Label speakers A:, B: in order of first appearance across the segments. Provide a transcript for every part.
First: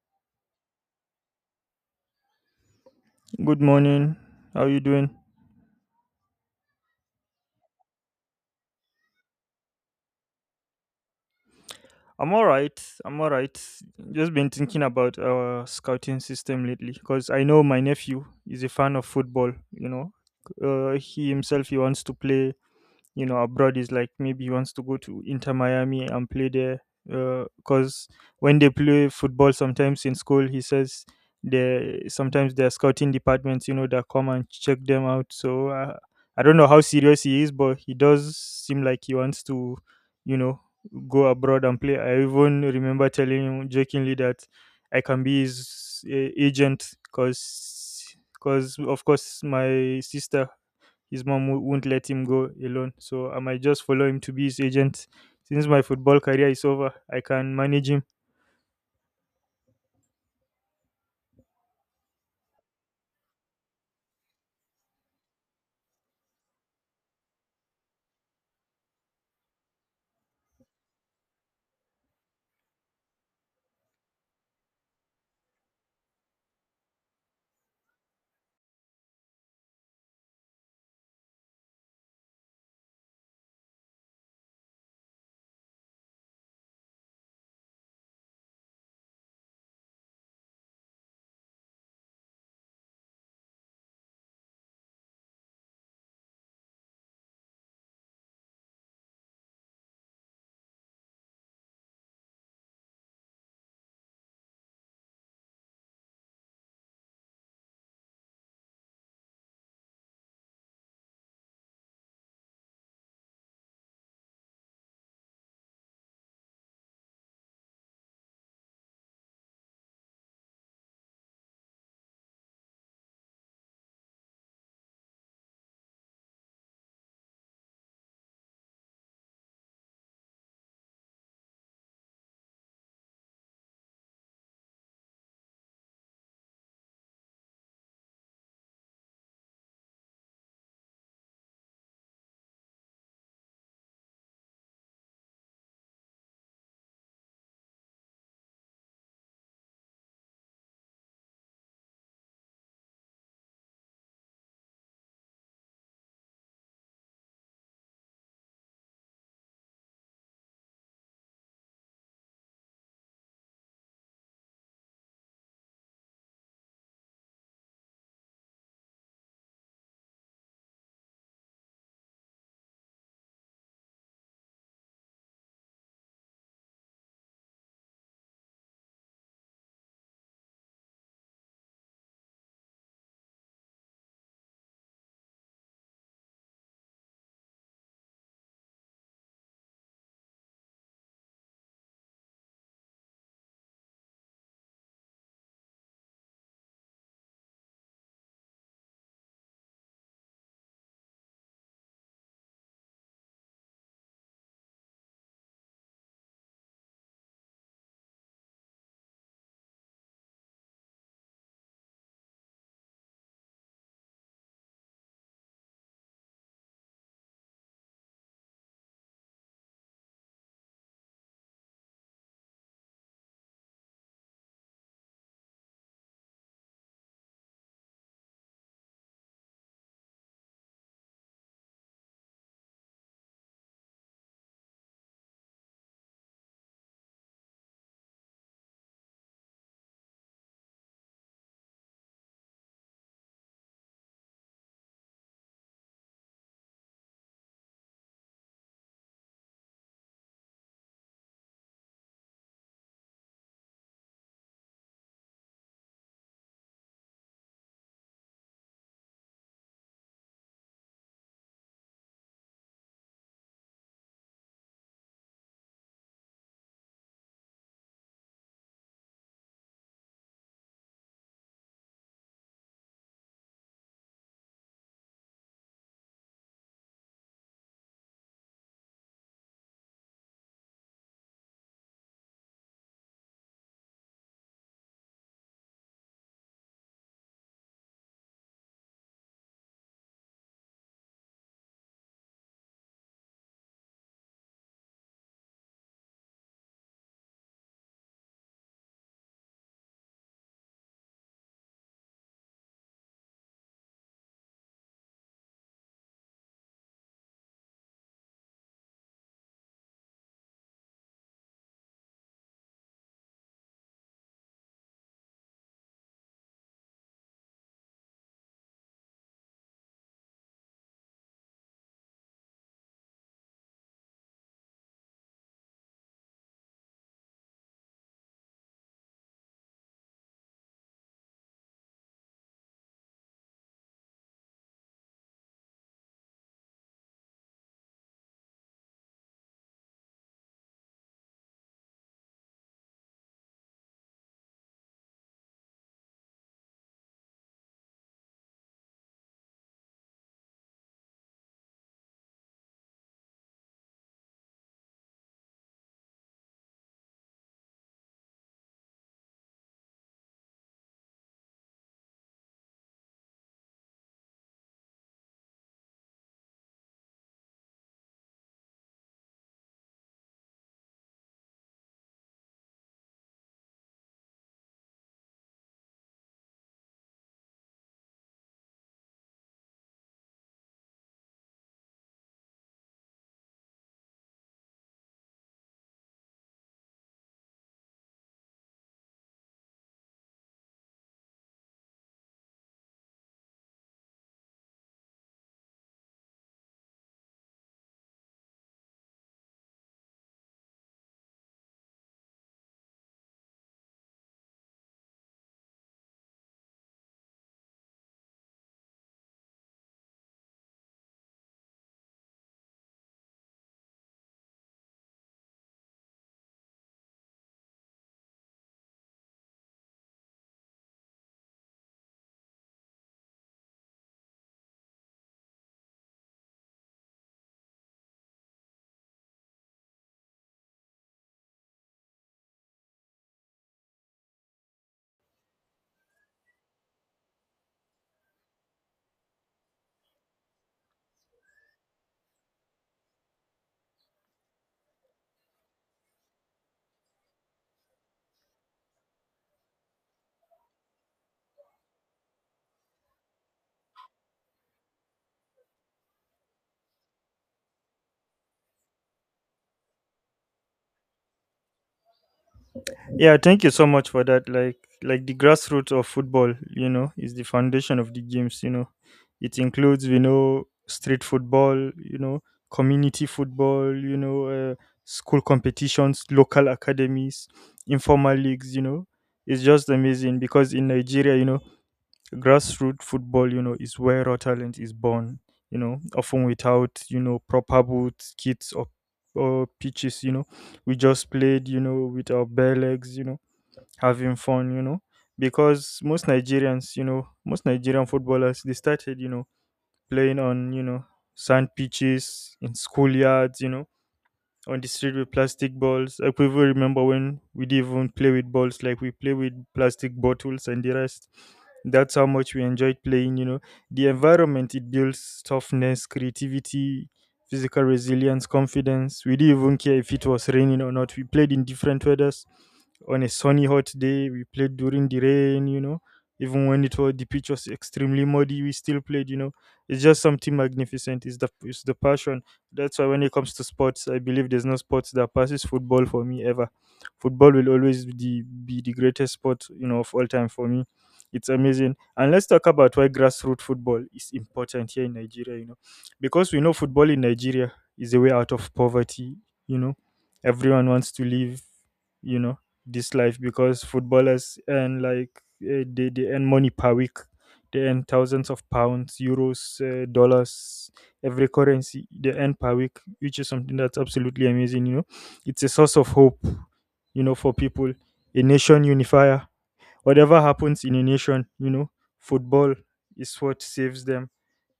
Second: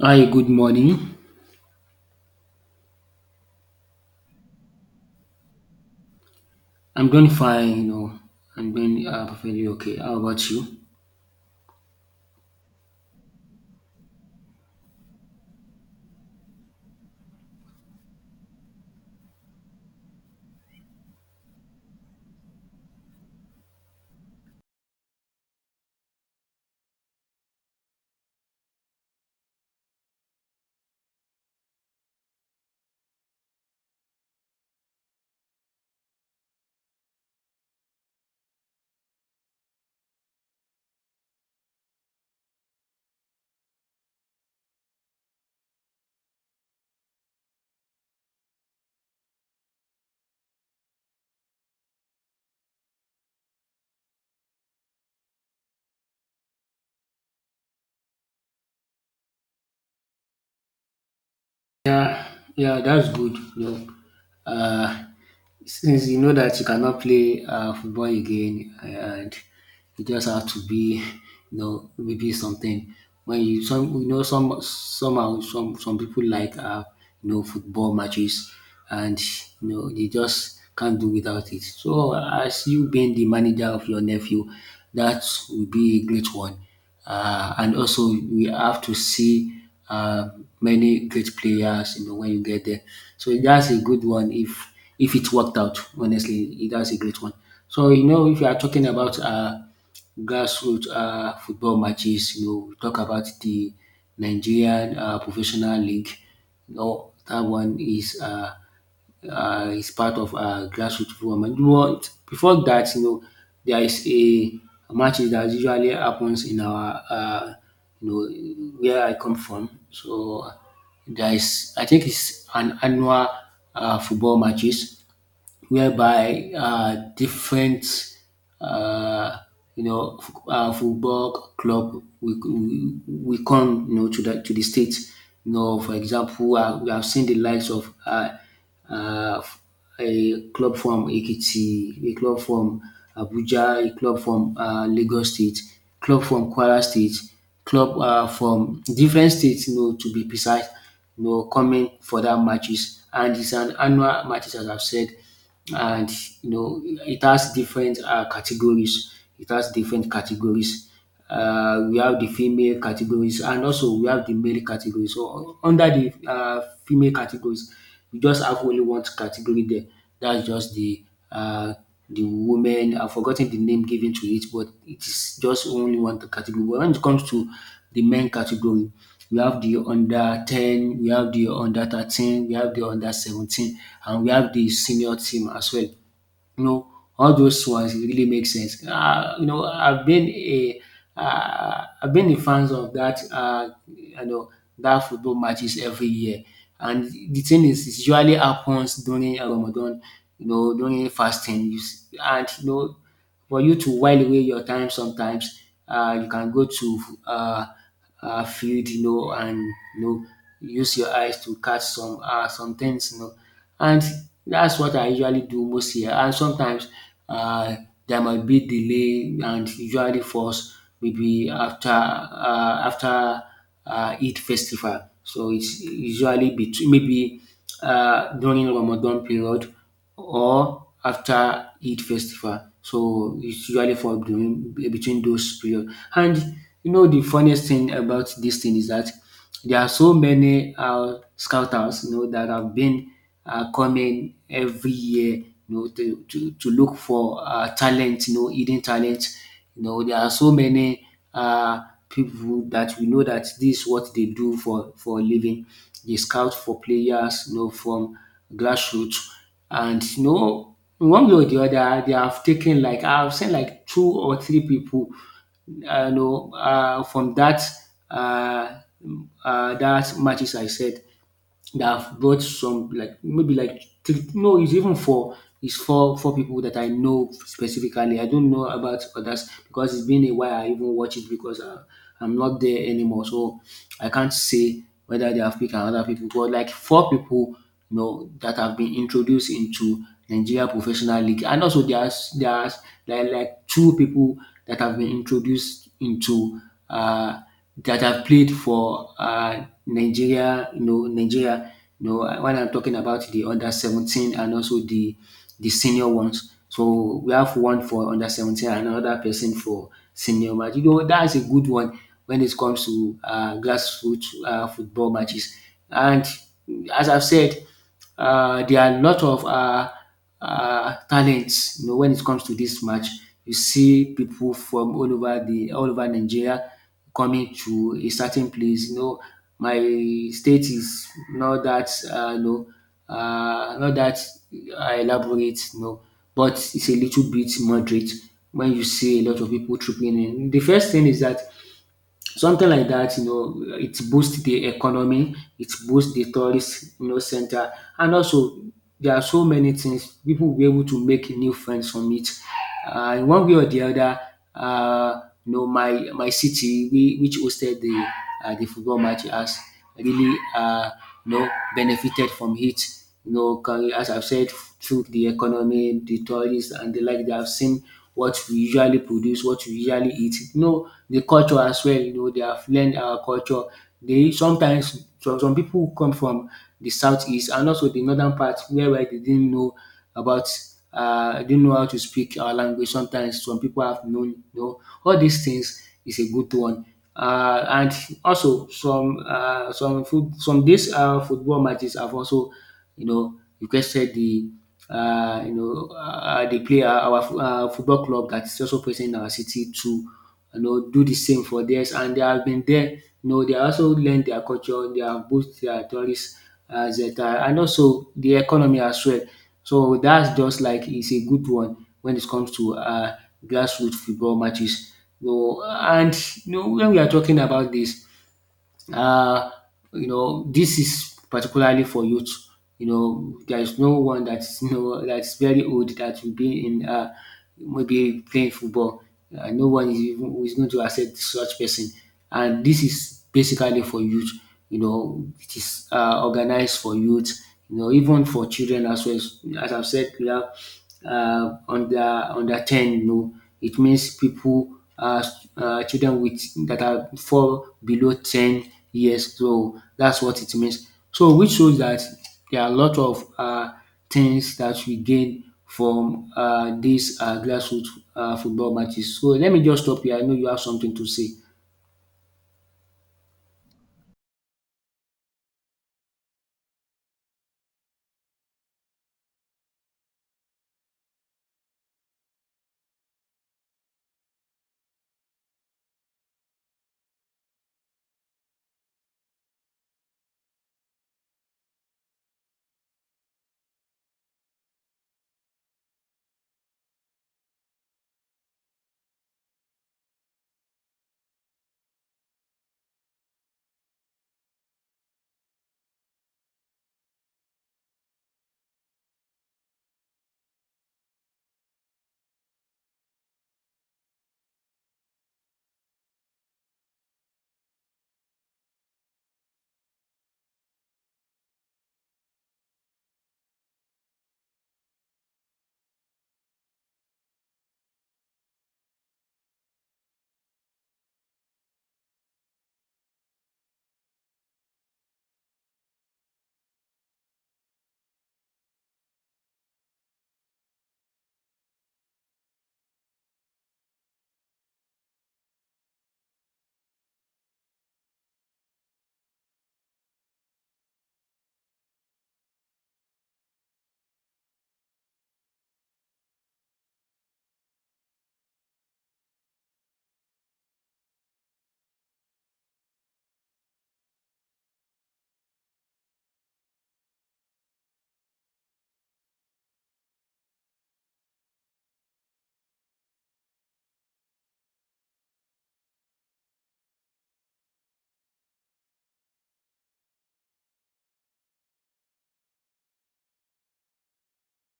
A: Hi, good morning.
B: Good morning. How are you doing?
A: I'm doing fine, you know. I'm doing perfectly okay. How about you?
B: I'm all right. I'm all right. Just been thinking about our scouting system lately because I know my nephew is a fan of football. He himself he wants to play abroad. Is like maybe he wants to go to Inter Miami and play there because when they play football sometimes in school, he says they sometimes they're scouting departments, that come and check them out. So I don't know how serious he is, but he does seem like he wants to, you know go abroad and play. I even remember telling him jokingly that I can be his agent, because of course my sister, his mom, won't let him go alone. So I might just follow him to be his agent. Since my football career is over, I can manage him.
A: Yeah, yeah, that's good. Uh, since you know that you cannot play football again, and you just have to be, you know, maybe something. When you some people like football matches, and you know, they just can't do without it. So as you being the manager of your nephew, that will be a great one. And also we have to see uh, many great players, you know, when you get there. So that's a good one if it worked out. Honestly, that's a great one. So you know, if you are talking about grassroots football matches, you know, we talk about the Nigerian Professional League. You know, that one is. Is part of grassroot movement. But before that, you know, there is a matches that usually happens in our, you know, where I come from. So there is, I think it's an annual football matches whereby different uh, football club we will come you know to the state. You know, for example, we have seen the likes of uh, a club from Ekiti, a club from Abuja, a club from Lagos State, club from Kwara State, club from different states, you know, to be precise, you know, coming for that matches. And it's an annual matches, as I've said, and you know it has different categories. It has different categories. We have the female categories and also we have the male categories. So under the female categories, we just have only one category there. That's just uh, the women. I've forgotten the name given to it, but it is just only one category. But when it comes to the men category, we have the under 10, we have the under 13, we have the under 17, and we have the senior team as well. You know, all those ones it really makes sense. You know, I've been a fan of that, that football matches every year, and the thing is, it usually happens during Ramadan. You know, during fasting, and you know for you to while away your time sometimes, you can go to field, you know, and you know, use your eyes to catch some things, you know. And that's what I usually do most here. And sometimes uh, there might be delay, and usually falls maybe after Eid festival. So it's usually between maybe during Ramadan period or after Eid festival. So it's usually for during between those period. And you know the funniest thing about this thing is that there are so many scouters you know that have been coming every year you know to look for talent, you know, hidden talent. You know, there are so many uh, people that we know that this is what they do for a living. They scout for players, you know, from grassroots. And you know, in one way or the other, they have taken, like I've seen like two or three people, from that uh, that matches I said that have brought some like maybe like three, no, it's even four. It's four people that I know specifically. I don't know about others because it's been a while. I even watch it because I, I'm not there anymore, so I can't say whether they have picked another people. But like four people, you know, that have been introduced into Nigeria professional league. And also there's like two people that have been introduced into uh, that have played for Nigeria. You know, when I'm talking about the under 17 and also the senior ones. So we have one for under 17 and another person for senior match. You know, that's a good one when it comes to grassroots football matches. And as I've said, there are a lot of talents. You know, when it comes to this match, you see people from all over Nigeria coming to a certain place. You know, my state is not that not that elaborate. You know, but it's a little bit moderate when you see a lot of people tripping in. The first thing is that something like that, you know, it boosts the economy, it boosts the tourist, you know, center, and also there are so many things people will be able to make new friends from it. In one way or the other, uh, you know, my city, we, which hosted the football match, has really you know benefited from it. You know, 'cause as I've said, through the economy, the tourists, and the like, they have seen what we usually produce, what we usually eat. You know the culture as well, you know, they have learned our culture. They sometimes some people who come from the southeast and also the northern part where they didn't know about didn't know how to speak our language, sometimes some people have known, you know, all these things is a good one. And also some food some dis football matches have also you know, requested the you know the player our fo- football club that is also present in our city to you know do the same for theirs, and they have been there. You know, they also learned their culture, they have both their tourists as that, and also the economy as well. So that's just like it's a good one when it comes to grassroots football matches. And you know, when we are talking about this, uh, you know this is particularly for youth. You know, there is no one that's you know that's very old that will be in maybe playing football. No one is even who is going to accept such person, and this is basically for youth. You know, it is organized for youth, you know, even for children as well. As I've said, we have uh, under under ten, you know, it means people uh, children with that are fall below 10 years. So that's what it means. So which shows that there are a lot of things that we gain from these grassroots football matches. So let me just stop here. I know you have something to say.
B: Yeah, thank you so much for that. Like the grassroots of football, you know, is the foundation of the games, you know. It includes, you know, street football, you know, community football, you know, uh, school competitions, local academies, informal leagues, you know. It's just amazing because in Nigeria, you know, grassroots football, you know, is where raw talent is born, you know, often without, you know, proper boots, kits, or pitches, you know. We just played, you know, with our bare legs, you know, having fun, you know, because most Nigerians, you know, most Nigerian footballers, they started, you know, playing on, you know, sand pitches, in schoolyards, you know, on the street with plastic balls. I could even remember when we didn't even play with balls, like we play with plastic bottles and the rest. That's how much we enjoyed playing, you know. The environment, it builds toughness, creativity, physical resilience, confidence. We didn't even care if it was raining or not. We played in different weathers. On a sunny hot day, we played during the rain, you know. Even when it was the pitch was extremely muddy, we still played, you know. It's just something magnificent. It's the passion. That's why when it comes to sports, I believe there's no sports that passes football for me ever. Football will always be the greatest sport, you know, of all time for me. It's amazing. And let's talk about why grassroots football is important here in Nigeria, you know. Because we know football in Nigeria is a way out of poverty, you know. Everyone wants to live, you know, this life because footballers earn like, they earn money per week. They earn thousands of pounds, euros, dollars, every currency they earn per week, which is something that's absolutely amazing. You know, it's a source of hope, you know, for people, a nation unifier. Whatever happens in a nation, you know, football is what saves them.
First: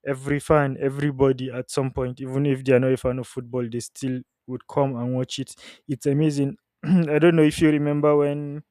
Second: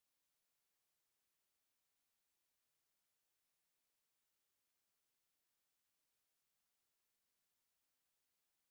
B: Every fan, everybody at some point, even if they are not a fan of football, they still would come and watch it. It's amazing. I don't know if you remember when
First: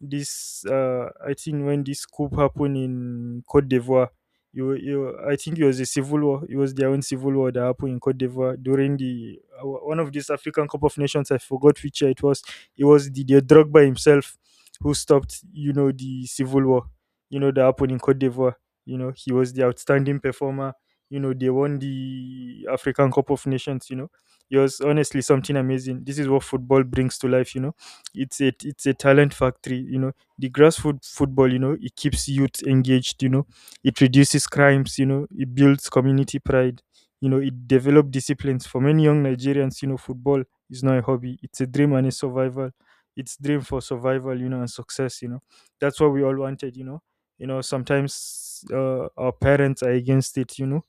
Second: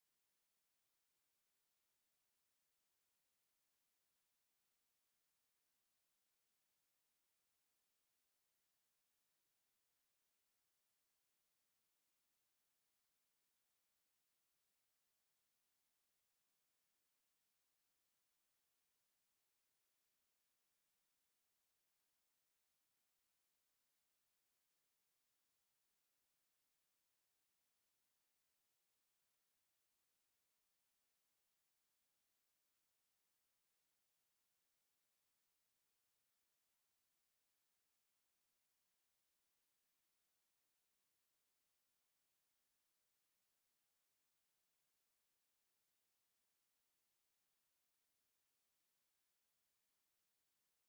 B: this I think when this coup happened in Cote d'Ivoire, you, I think it was a civil war. It was their own civil war that happened in Cote d'Ivoire during the one of these African Cup of Nations. I forgot which year it was. It was the Drogba himself who stopped, you know, the civil war. You know, that happened in Cote d'Ivoire. You know, he was the outstanding performer. You know, they won the African Cup of Nations. You know, it was honestly something amazing. This is what football brings to life. You know, it's a talent factory, you know. The grass football, you know, it keeps youth engaged, you know. It reduces crimes, you know. It builds community pride, you know. It develops disciplines. For many young nigerians, you know, football is not a hobby. It's a dream and a survival. It's dream for survival, you know, and success, you know. That's what we all wanted, you know. Sometimes our parents are against it, you know.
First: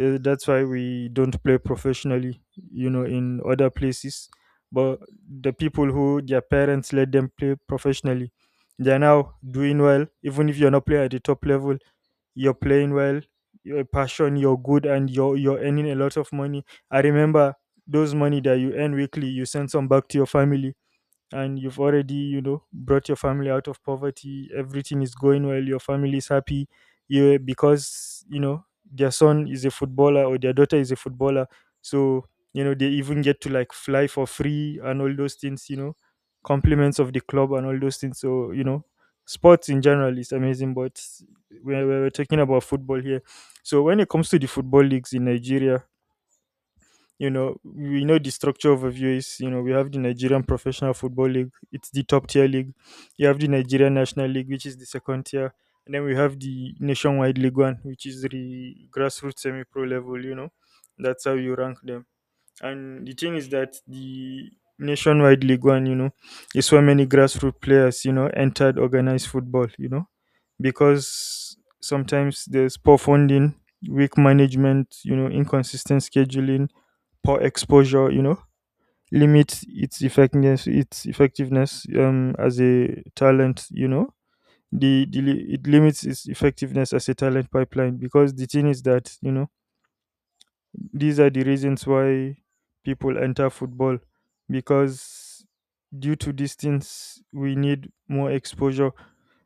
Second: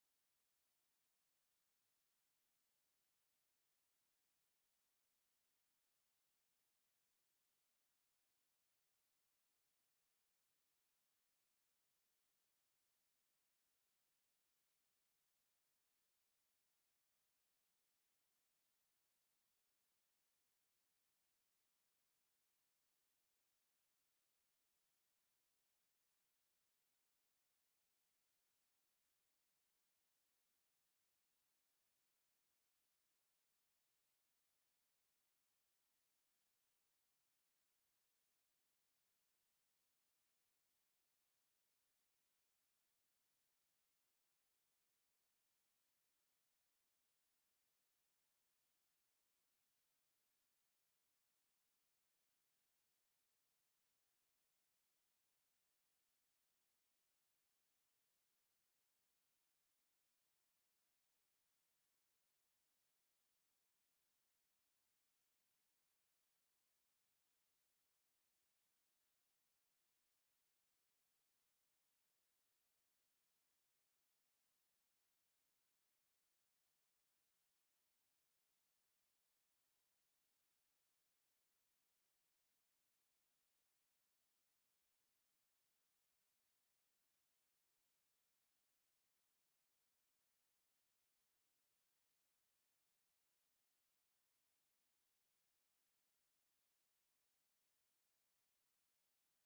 B: That's why we don't play professionally, you know, in other places. But the people who, their parents let them play professionally, they are now doing well. Even if you're not playing at the top level, you're playing well. Your passion, you're good, and you're earning a lot of money. I remember those money that you earn weekly, you send some back to your family, and you've already, you know, brought your family out of poverty. Everything is going well, your family is happy, you, because, you know, their son is a footballer or their daughter is a footballer. So, you know, they even get to like fly for free and all those things, you know, compliments of the club and all those things. So, you know, sports in general is amazing, but we're talking about football here. So when it comes to the football leagues in nigeria, you know, we know the structure overview is, you know, we have the nigerian professional football league. It's the top tier league. You have the nigerian national league, which is the second tier, and then we have the nationwide league one, which is the grassroots semi pro level, you know. That's how you rank them. And the thing is that the nationwide league one, you know, is where many grassroots players, you know, entered organized football, you know, because sometimes there's poor funding, weak management, you know, inconsistent scheduling, poor exposure, you know, limits its effectiveness as a talent, you know. It limits its effectiveness as a talent pipeline because the thing is that, you know, these are the reasons why people enter football, because due to distance, we need more exposure.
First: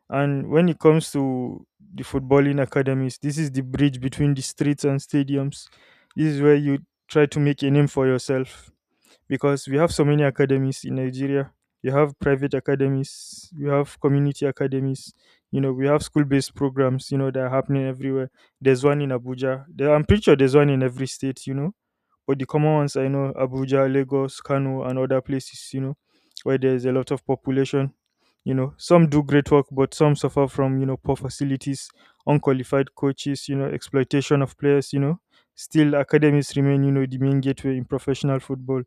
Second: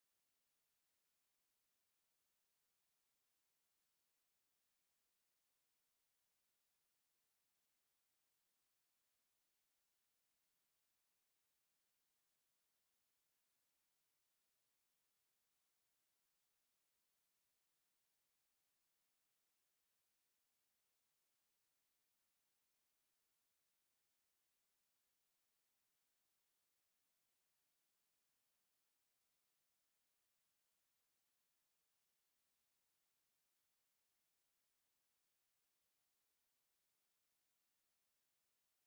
B: And when it comes to the footballing academies, this is the bridge between the streets and stadiums. This is where you try to make a name for yourself because we have so many academies in Nigeria. You have private academies, we have community academies, you know, we have school based programs, you know, that are happening everywhere. There's one in Abuja. There, I'm pretty sure there's one in every state, you know, but the common ones I know, Abuja, Lagos, Kano, and other places, you know, where there's a lot of population. You know, some do great work, but some suffer from, you know, poor facilities, unqualified coaches, you know, exploitation of players, you know. Still, academies remain, you know, the main gateway in professional football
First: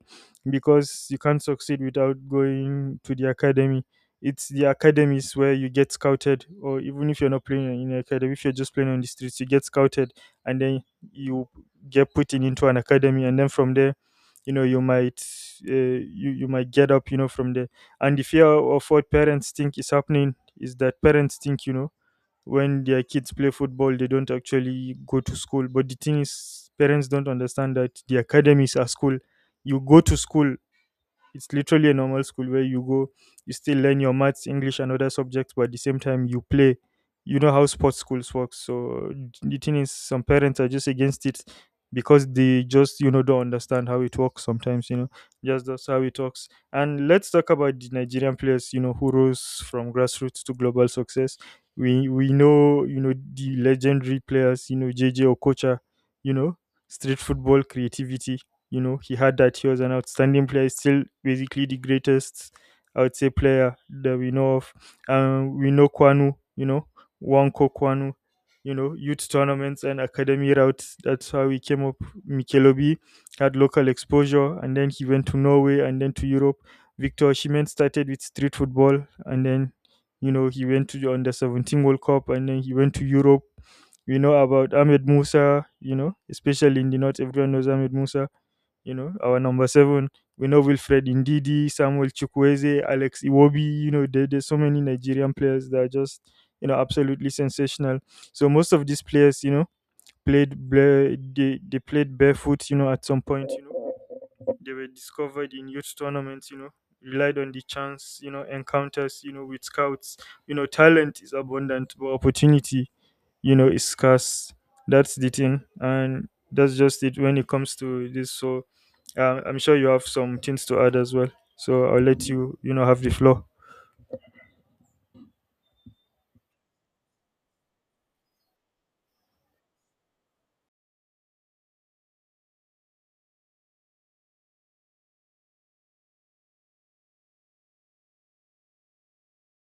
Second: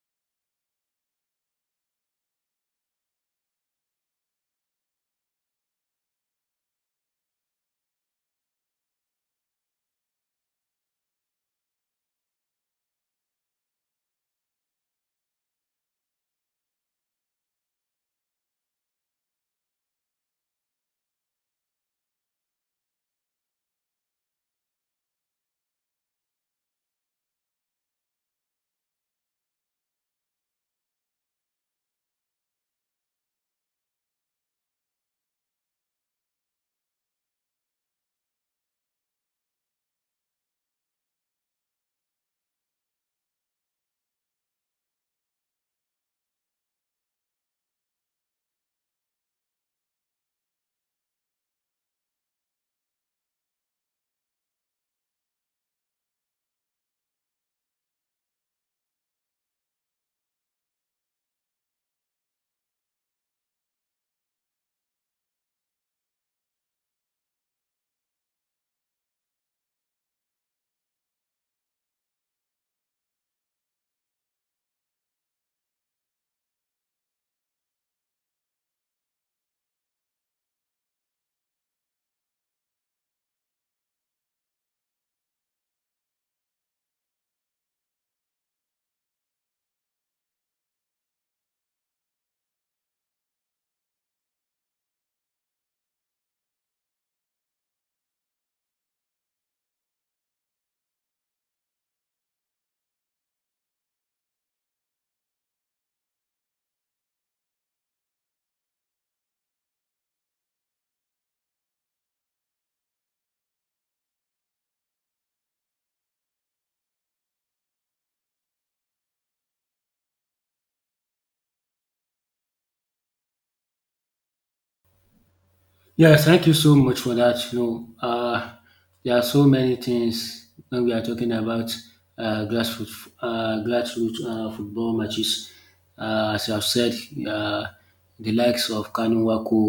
B: because you can't succeed without going to the academy. It's the academies where you get scouted, or even if you're not playing in an academy, if you're just playing on the streets, you get scouted and then you get put in into an academy, and then from there, you know, you might, uh, you might get up, you know, from there. And the fear of what parents think is happening is that parents think, you know, when their kids play football, they don't actually go to school. But the thing is, parents don't understand that the academies are school. You go to school. It's literally a normal school where you go, you still learn your maths, English, and other subjects, but at the same time, you play. You know how sports schools work. So the thing is, some parents are just against it because they just, you know, don't understand how it works sometimes, you know, just that's how it works. And let's talk about the Nigerian players, you know, who rose from grassroots to global success. We know, you know, the legendary players, you know, J J Okocha, you know, street football creativity. You know, he had that. He was an outstanding player, still basically the greatest, I would say, player that we know of. We know Kwanu, you know, Wanko Kwanu, you know, youth tournaments and academy routes. That's how he came up. Mikel Obi had local exposure, and then he went to Norway and then to Europe. Victor Osimhen started with street football, and then, you know, he went to the under 17 World Cup, and then he went to Europe. We know about Ahmed Musa, you know, especially in the north, everyone knows Ahmed Musa, you know, our number 7. We know Wilfred Ndidi, Samuel Chukwueze, Alex Iwobi. There's so many Nigerian players that are just, you know, absolutely sensational. So most of these players, you know, they played barefoot, you know, at some point. You know, they were discovered in youth tournaments, you know, relied on the chance, you know, encounters, you know, with scouts. You know, talent is abundant, but opportunity, you know, is scarce. That's the thing. And that's just it when it comes to this. So I'm sure you have some things to add as well. So I'll let you have the floor.
A: Yes, thank you so much for that. There are so many things when we are talking about grassroots football matches. As I've said, uh, the likes of Kanu Wako,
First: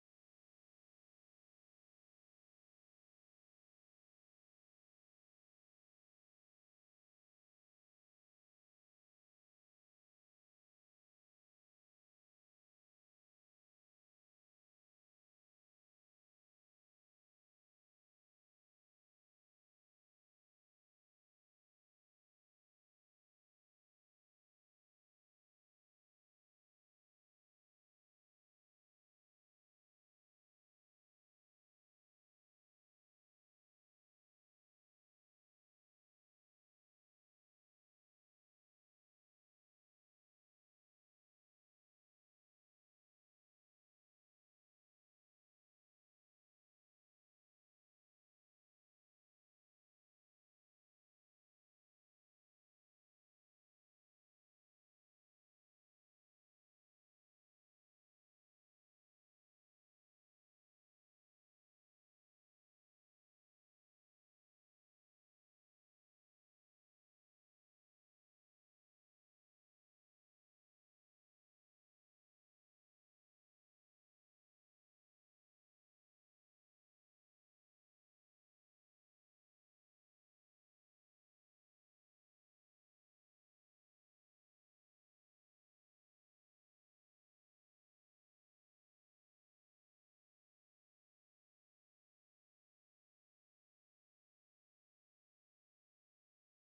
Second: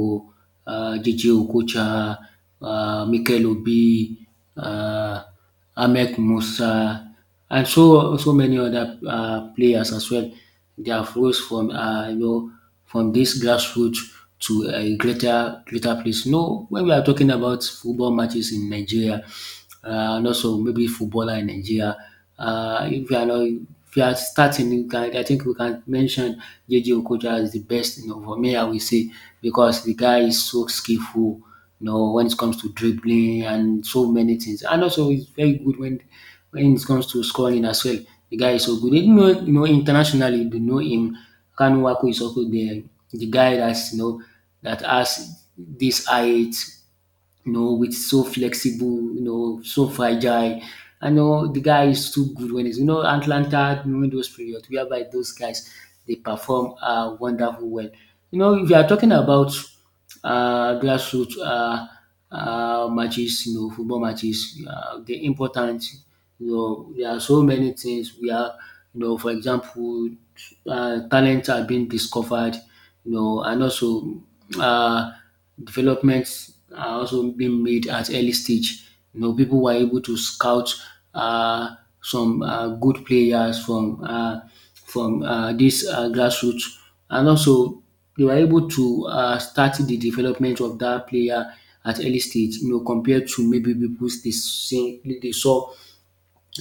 A: JJ Okocha, Mikel Obi, uh, Ahmed Musa, and so many other players as well. They have rose from from this grassroots to a greater place. No, when we are talking about football matches in Nigeria, and also maybe footballer in Nigeria, if we are not if we are starting, you can, I think we can mention JJ Okocha as the best. You know, for me, I will say because the guy is so skillful, you know, when it comes to dribbling and so many things. And also, he's very good when it comes to scoring as well. The guy is so good. Even though, you know, internationally, they know him. Kanu Wako is also the guy that has this height, you know, with so flexible, you know, so fragile. I know the guy is too good when he's, you know, Atlanta during those periods whereby those guys they perform wonderful well. You know, if you are talking about grassroots matches, you know, football matches, the important, you know, there are so many things we are, you know, for example, talents are being discovered, you know, and also uh, developments are also being made at early stage. You know, people were able to scout uh, some good players from this grassroots, and also they were able to start the development of that player at early stage, you know, compared to maybe people they saw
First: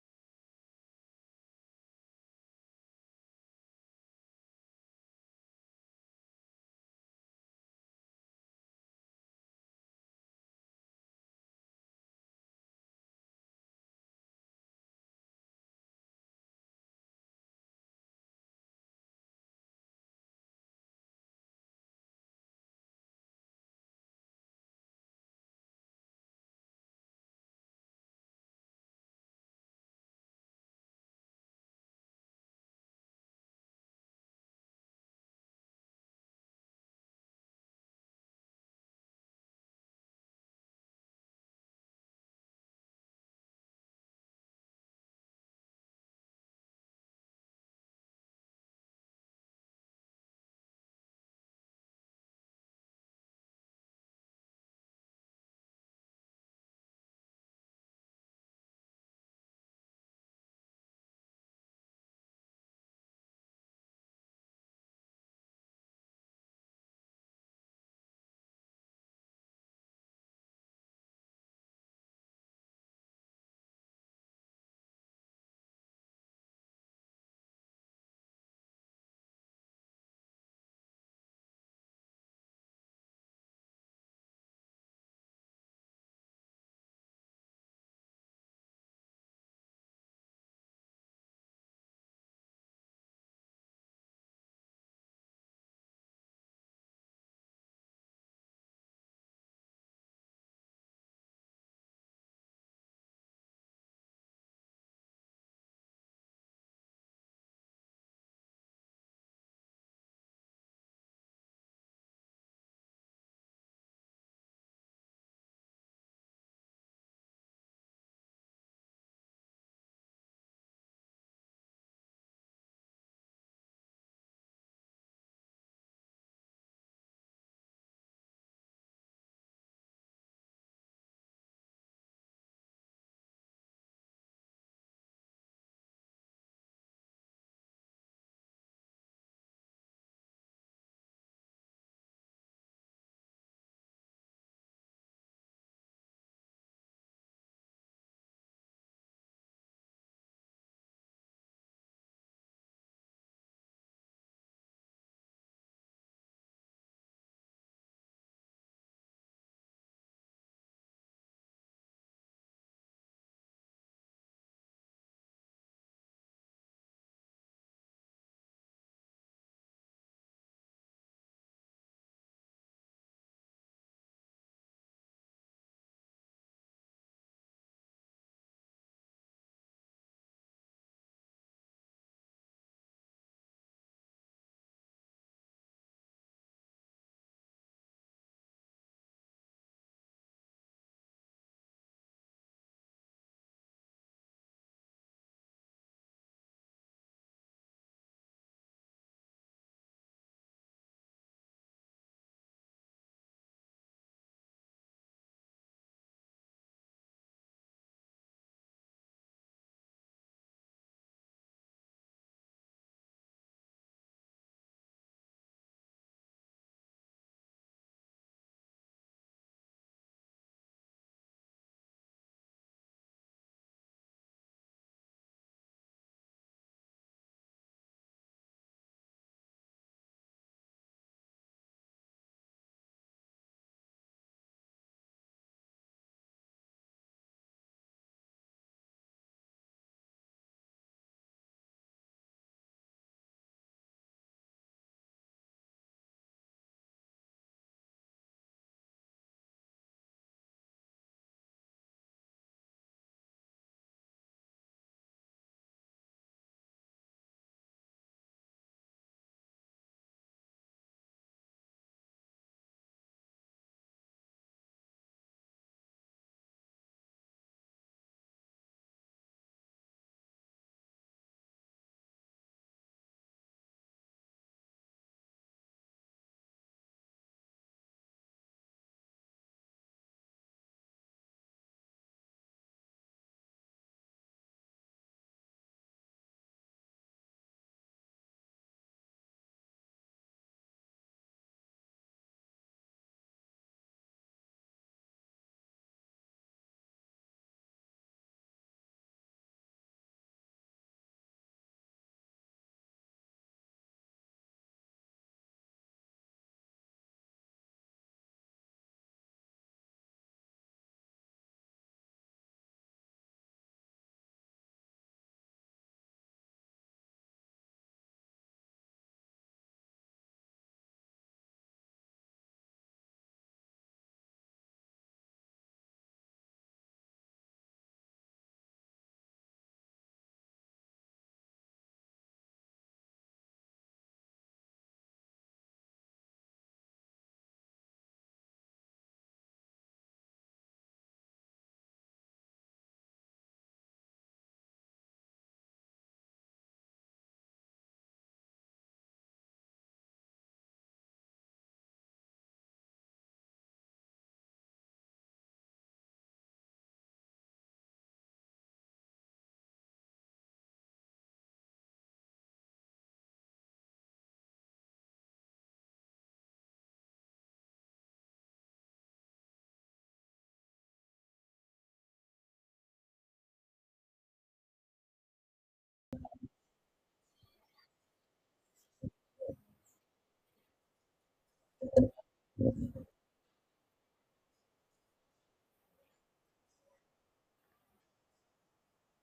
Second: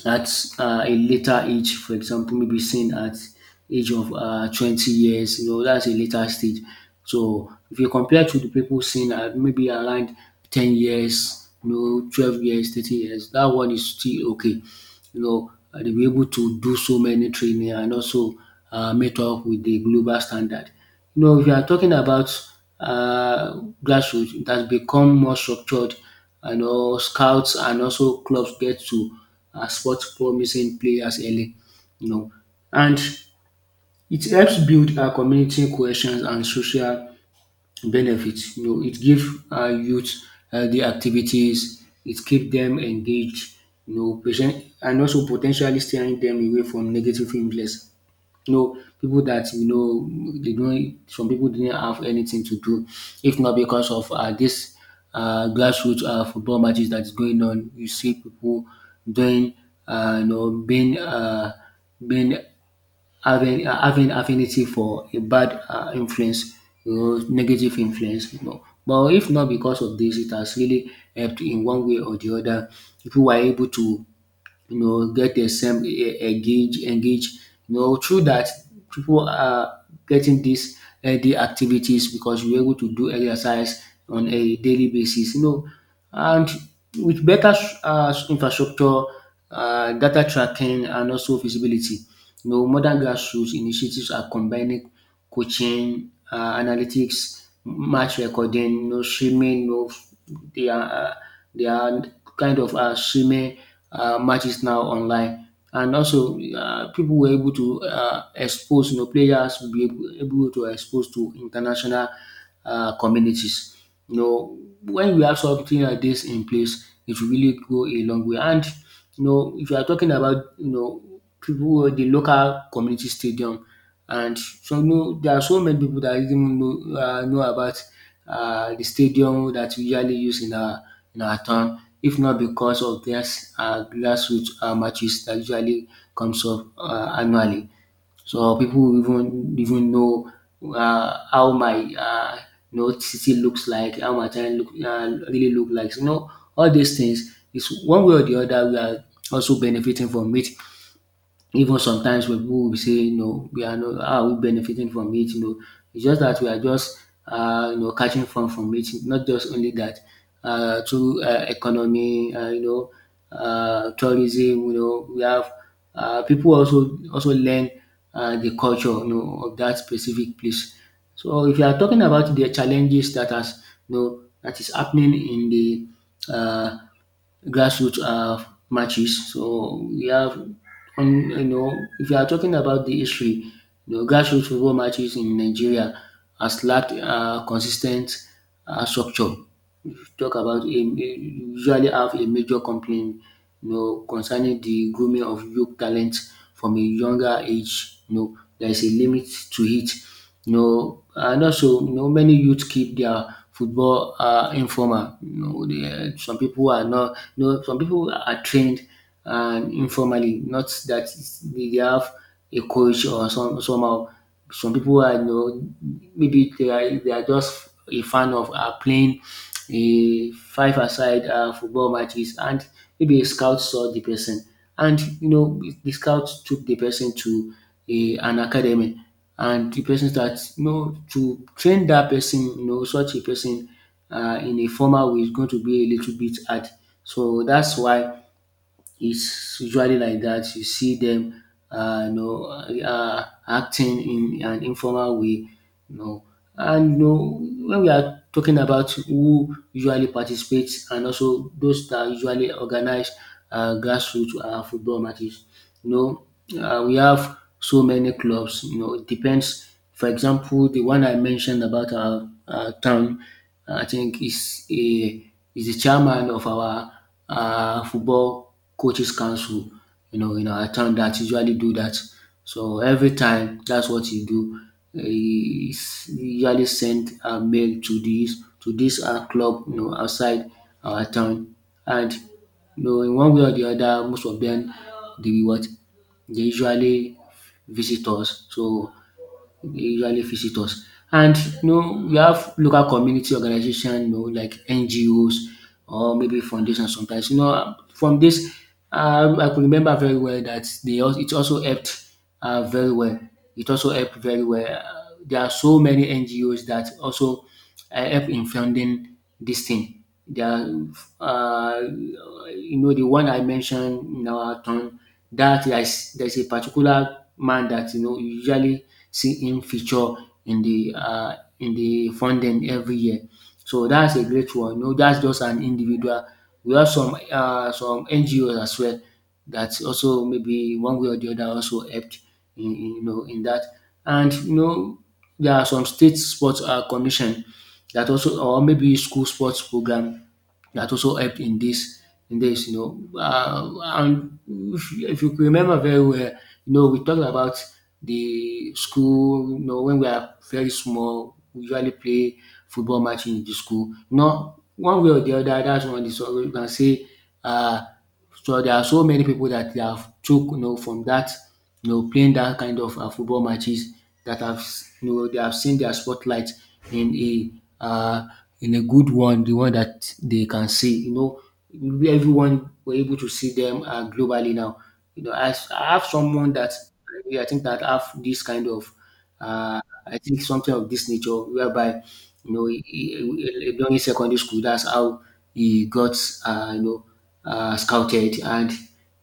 A: at a later age, for example, maybe seen at age of 20 years, you know, that's a later stage. So if you compare to the people seen at maybe around 10 years, you know, 12 years, 13 years, that one is still okay, you know, they be able to do so many training and also meet up with the global standard. You know, if you are talking about grassroots, it has become more structured. You know, scouts and also clubs get to spot promising players early. You know, and it helps build our community cohesion and social benefits. You know, it gives youth the activities, it keep them engaged, you know, patient and also potentially steering them away from negative influence. You know, people that you know they don't some people didn't have anything to do, if not because of this grassroots football matches that is going on. You see people doing you know being being having having affinity for a bad influence, you know, negative influence. You know. But if not because of this, it has really helped in one way or the other. People were able to, you know, get a sem- e- e, engage, engage. You know, through that, people are getting these healthy activities because you're able to do exercise on a daily basis. You know, and with better infrastructure, data tracking, and also visibility, you know, modern grassroots initiatives are combining coaching, analytics, match recording, no streaming, no they are uh, they are kind of streaming matches now online. And also, people were able to expose, you know, players will be able to expose to international communities. You know, when we have something like this in place, it will really go a long way. And you know, if you are talking about, you know, people who the local community stadium, and so no, there are so many people that even know about the stadium that we usually use in our, in our town, if not because of this grassroots matches that usually comes up annually. So people even know how my you know city looks like, how my town look really look like. So, you know, all these things is one way or the other we are also benefiting from it, even sometimes when people will say, you know, we are not, how are we benefiting from it? You know, it's just that we are just, you know, catching fun from it. Not just only that, through economy, you know, tourism. You know, we have people also learn the culture, you know, of that specific place. So if you are talking about the challenges that has, you know, that is happening in the uh, grassroots matches. So we have, you know, if you are talking about the history, you know, grassroots football matches in Nigeria has lacked consistent structure, talk about usually have a major complaint, you know, concerning the grooming of youth talent from a younger age. You know, there is a limit to it. You know, and also you know many youth keep their football informal. You know, they, some people are not. You know, some people are trained and informally. Not that they have a coach or some somehow. Some people are, you know, maybe they are just a fan of are playing a five aside football matches, and maybe a scout saw the person, and you know the scout took the person to a an academy, and the person starts, you know, to train that person. You know, such a person in a formal way is going to be a little bit hard, so that's why it's usually like that. You see them you know acting in an informal way, no. And no, when we are talking about who usually participates and also those that usually organize grassroots football matches, you know, we have so many clubs. You know, it depends. For example, the one I mentioned about our town, I think is the chairman of our football coaches council. You know, in our town that usually do that. So every time, that's what you do, he usually sent a mail to this club, you know, outside our town, and you know in one way or the other most of them, they will what they usually visit us, usually visit us. And you know we have local community organization, you know, like NGOs or maybe foundation sometimes. You know, from this, I could remember very well that they also it also helped very well. It also helped very well. There are so many NGOs that also help in funding this thing. There are, um you know, the one I mentioned in our town, that is there's a particular man that you know you usually see him feature in the funding every year. So that's a great one. You know, that's just an individual. We have some some NGO as well that also maybe one way or the other also helped in you know in that. And you know there are some state sports commission that also or maybe school sports program that also helped in this, you know. And if, if you remember very well, you know, we talked about the school, you know, when we are very small, we usually play football match in the school. You know, one way or the other, that's one of the story you can say. uh, so there are so many people that they have took, you know, from that, you know, playing that kind of football matches that have, you know, they have seen their spotlight in a uh, in a good one, the one that they can see, you know, everyone were able to see them globally now. You know, as I have someone that I think that have this kind of, uh, I think something of this nature, whereby you know during secondary school, that's how he got you know scouted, and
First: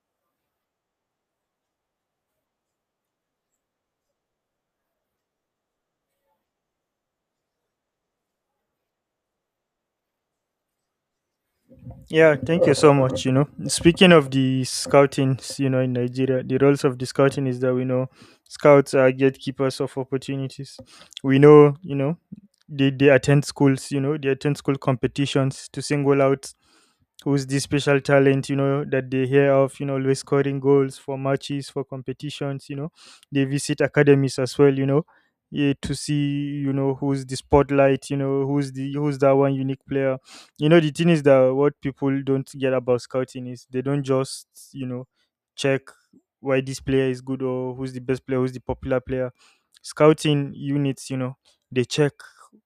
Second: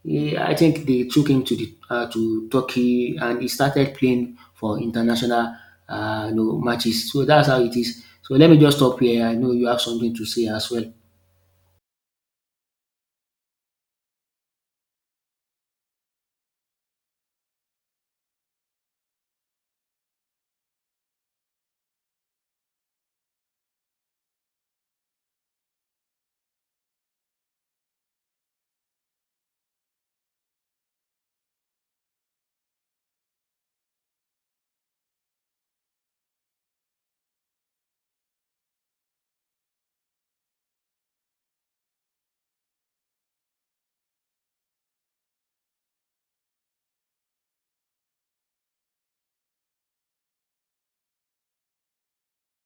A: he, I think they took him to the to Turkey, and he started playing for international you know matches. So that's how it is. So let me just stop here. I know you have something to say as well.
B: Yeah, thank you so much. You know, speaking of the scouting, you know, in Nigeria, the roles of the scouting is that we know scouts are gatekeepers of opportunities. We know, you know, they attend schools, you know, they attend school competitions to single out who's the special talent, you know, that they hear of, you know, always scoring goals for matches, for competitions, you know, they visit academies as well, you know, yeah, to see, you know, who's the spotlight, you know, who's that one unique player. You know, the thing is that what people don't get about scouting is they don't just, you know, check why this player is good, or who's the best player, who's the popular player. Scouting units, you know, they check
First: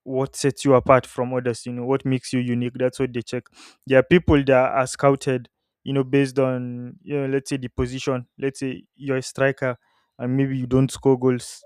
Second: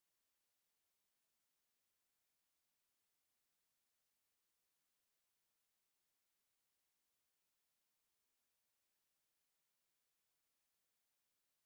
B: what sets you apart from others, you know, what makes you unique. That's what they check. There are people that are scouted, you know, based on, you know, let's say the position. Let's say you're a striker, and maybe you don't score goals,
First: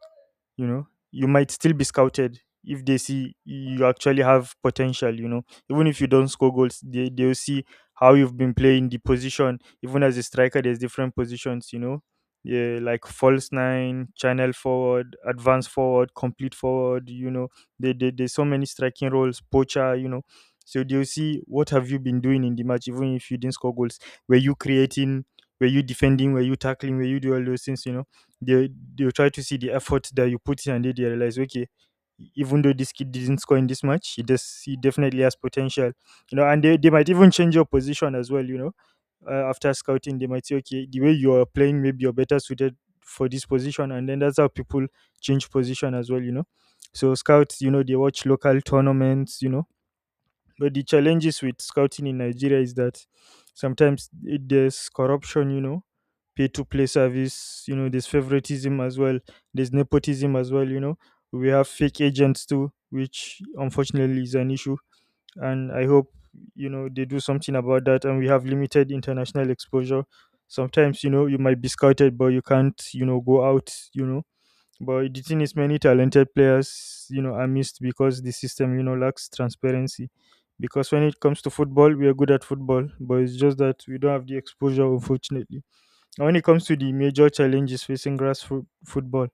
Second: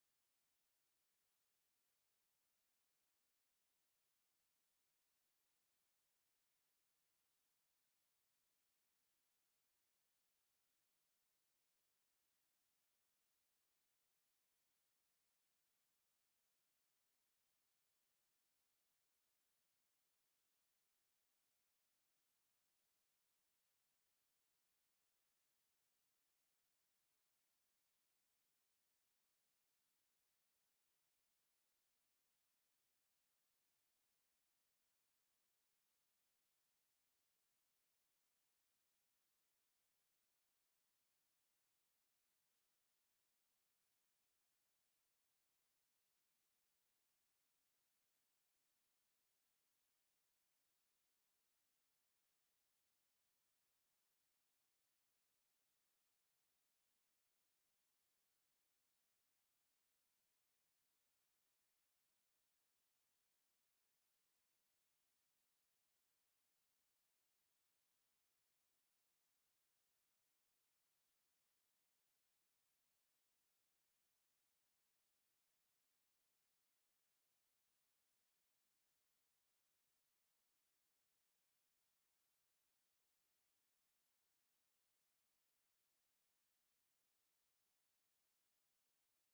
B: you know, you might still be scouted if they see you actually have potential, you know, even if you don't score goals, they'll see how you've been playing the position. Even as a striker, there's different positions, you know, yeah, like false nine, channel forward, advanced forward, complete forward, you know, there's so many striking roles, poacher, you know. So they'll see what have you been doing in the match, even if you didn't score goals. Were you creating, were you defending, were you tackling, were you do all those things, you know. they they try to see the effort that you put in, and then they realize, okay, even though this kid didn't score in this match, he does he definitely has potential, you know, and they might even change your position as well, you know. After scouting they might say, okay, the way you're playing, maybe you're better suited for this position, and then that's how people change position as well, you know. So scouts, you know, they watch local tournaments, you know, but the challenges with scouting in Nigeria is that sometimes there's corruption, you know, pay to play service, you know, there's favoritism as well, there's nepotism as well, you know. We have fake agents too, which unfortunately is an issue. And I hope, you know, they do something about that. And we have limited international exposure. Sometimes, you know, you might be scouted, but you can't, you know, go out, you know, but the thing is, many talented players, you know, are missed because the system, you know, lacks transparency. Because when it comes to football, we are good at football, but it's just that we don't have the exposure, unfortunately. And when it comes to the major challenges facing grassroots football,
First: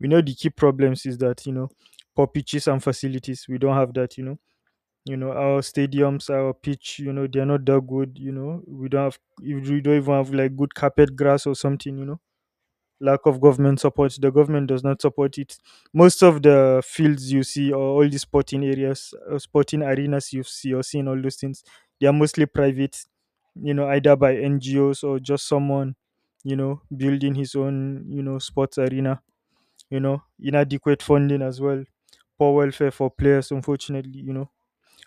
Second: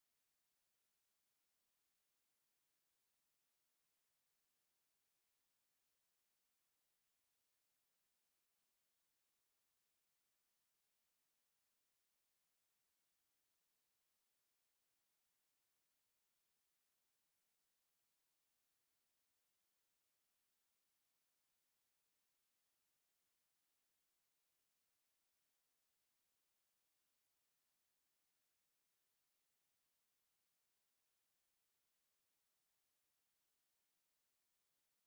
B: we know the key problems is that, you know, poor pitches and facilities, we don't have that. You know, our stadiums, our pitch, you know, they are not that good. You know, we don't have, we don't even have like good carpet grass or something. You know, lack of government support. The government does not support it. Most of the fields you see, or all the sporting areas, sporting arenas you see, or seeing all those things, they are mostly private, you know, either by NGOs or just someone, you know, building his own, you know, sports arena, you know, inadequate funding as well, poor welfare for players, unfortunately, you know,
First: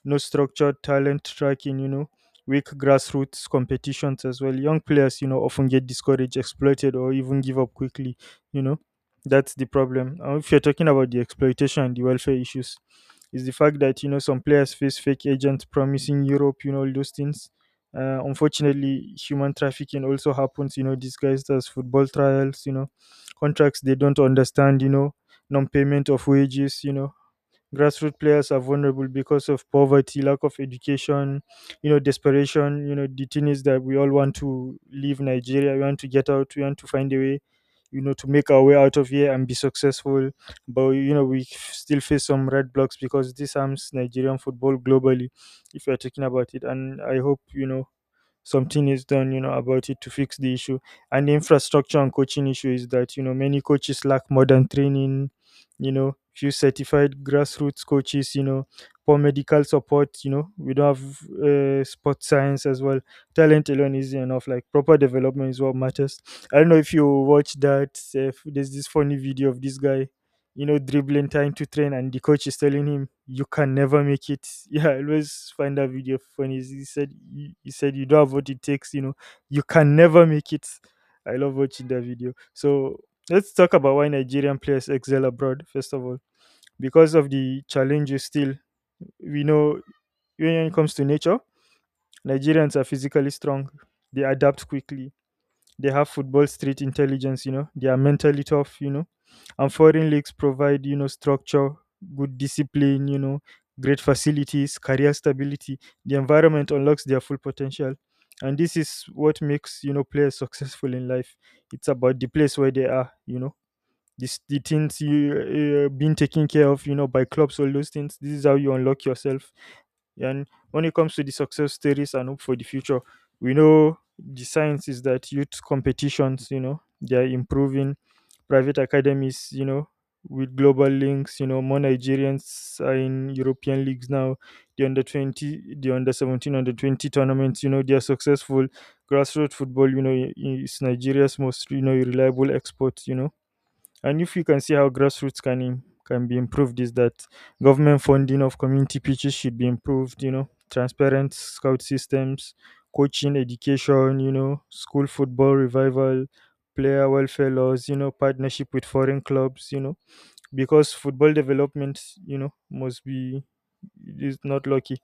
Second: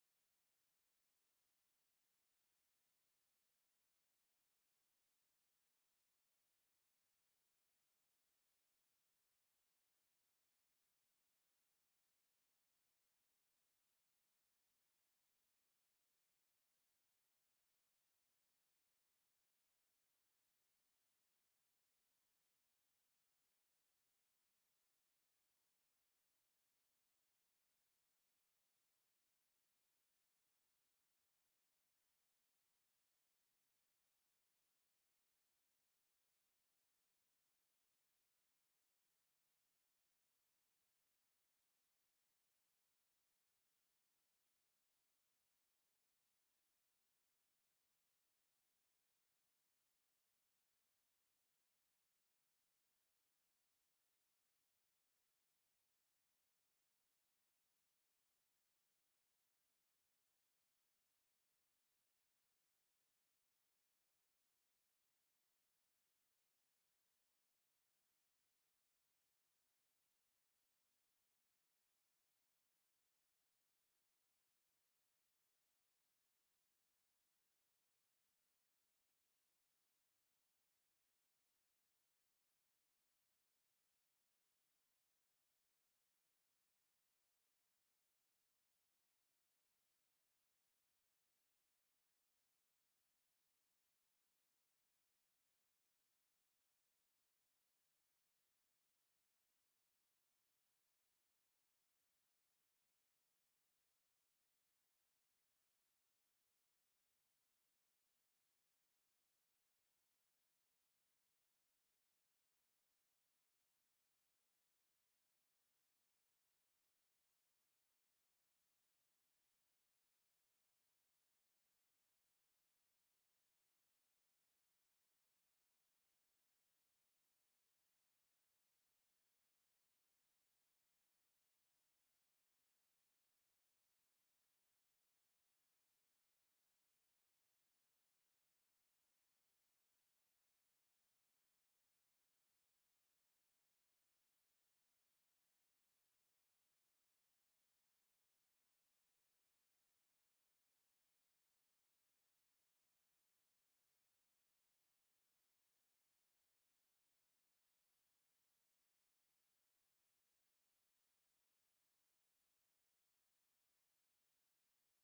B: no structured talent tracking, you know, weak grassroots competitions as well. Young players, you know, often get discouraged, exploited, or even give up quickly, you know. That's the problem. And if you're talking about the exploitation and the welfare issues, is the fact that, you know, some players face fake agents promising Europe, you know, all those things. Unfortunately, human trafficking also happens, you know, disguised as football trials, you know, contracts they don't understand, you know, non payment of wages, you know, grassroots players are vulnerable because of poverty, lack of education, you know, desperation, you know, the thing is that we all want to leave Nigeria, we want to get out, we want to find a way, you know, to make our way out of here and be successful. But you know, still face some red blocks because this harms Nigerian football globally, if we are talking about it. And I hope, you know, something is done, you know, about it to fix the issue. And the infrastructure and coaching issue is that, you know, many coaches lack modern training, you know, few certified grassroots coaches, you know, poor medical support, you know, we don't have sports science as well. Talent alone is enough, like proper development is what matters. I don't know if you watch that, there's this funny video of this guy, you know, dribbling, trying to train, and the coach is telling him, "You can never make it." Yeah, I always find that video funny. He said, "He said you don't have what it takes." You know, you can never make it. I love watching that video. So let's talk about why Nigerian players excel abroad. First of all, because of the challenges. Still, we know, when it comes to nature, Nigerians are physically strong. They adapt quickly, they have football street intelligence, you know. They are mentally tough, you know. And foreign leagues provide, you know, structure, good discipline, you know, great facilities, career stability. The environment unlocks their full potential. And this is what makes, you know, players successful in life. It's about the place where they are, you know. This, the things you being taken care of, you know, by clubs, all those things. This is how you unlock yourself. And when it comes to the success stories and hope for the future, we know the science is that youth competitions, you know, they are improving. Private academies, you know, with global links, you know, more Nigerians are in European leagues now. The under 20, the under 17, under 20 tournaments, you know, they are successful. Grassroots football, you know, is Nigeria's most, you know, reliable export, you know, and if you can see how grassroots can be improved, is that government funding of community pitches should be improved. You know, transparent scout systems, coaching education. You know, school football revival, player welfare laws. You know, partnership with foreign clubs. You know, because football development, you know, must be, it is not lucky.